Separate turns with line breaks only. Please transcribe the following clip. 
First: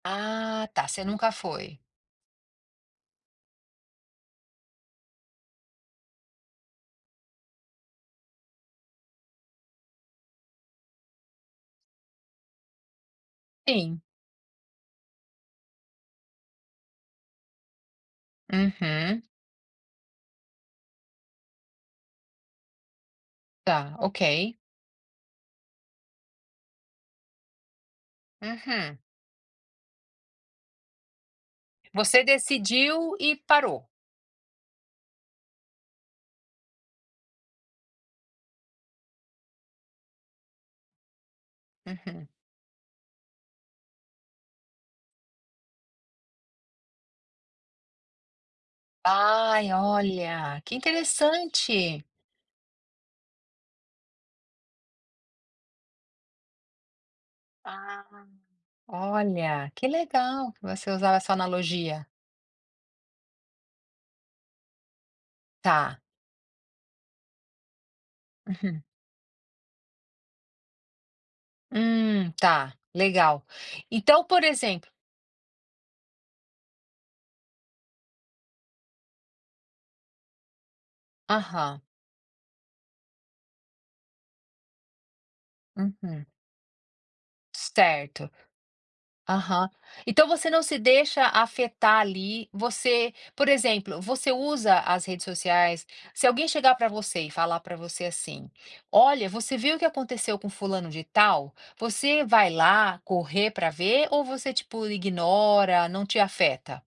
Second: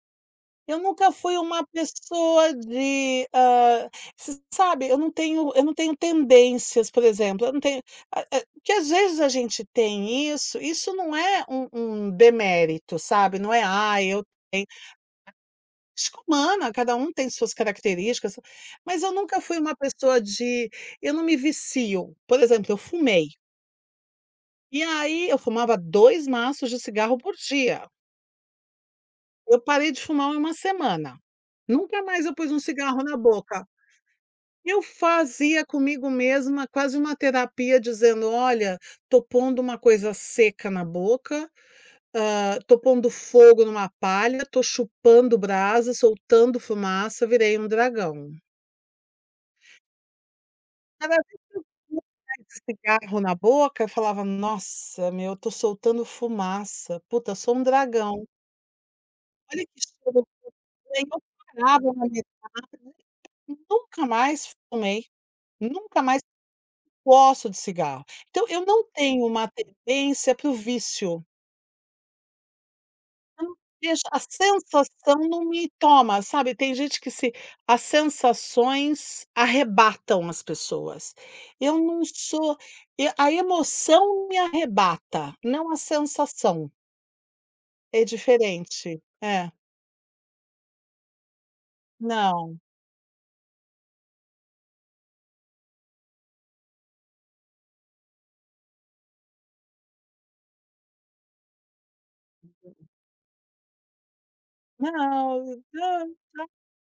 Ah,
Eu
tá, você
nunca
nunca
fui uma
foi.
pessoa de, hã, você sabe eu não tenho eu não tenho tendências, por exemplo, não tenho, ah, eh, que às vezes a gente tem isso, isso não é um um demérito, sabe, não é:
Sim.
"Ai, eu tenho" [unintelligible] humana cada um tem suas características mas eu
Uhum.
nunca fui uma pessoa de eu não me vicio, por exemplo, eu fumei.
Tá, ok.
E aí, eu fumava 2 maços de cigarro por dia.
Uhum.
Eu parei de fumar 1 semana. Nunca
Você
mais eu pus um cigarro
decidiu
na
e
boca.
parou?
Eu fazia comigo mesma quase uma terapia dizendo: "Olha, tô pondo uma coisa seca na boca,
Uhum.
hã, tô pondo fogo numa palha, tô chupando brasa, soltando fumaça, virei um dragão."
Ai, olha, que
Cada vez que eu
interessante!
colocava um cigarro na boca, falava: "Nossa, meu, tô soltando fumaça. Puta, sou um
Ah,
dragão." Olha
olha,
que
que legal que você usar essa analogia.
[unintelligible] nunca mais fumei,
Tá.
nunca mais gosto de cigarro então eu
Uhum.
não tenho uma tendência para o vício.
Hum, tá,
Eu
legal,
não vejo a
então, por exemplo
sensação não me toma sabe. Tem gente que se as sensações arrebatam as pessoas. Eu
Aham.
não sou e a emoção não me arrebata, não a
Uhum.
sensação. É
Certo,
diferente, é.
aham. Então você não se deixa afetar, ali,
Não.
você, por exemplo, você usa as redes sociais se alguém chegar pra você e falar pra você assim: "Olha, você viu o que aconteceu com fulano de tal?" Você vai lá correr pra ver ou você, tipo,
Não.
ignora, não te
[unintelligible]
afeta?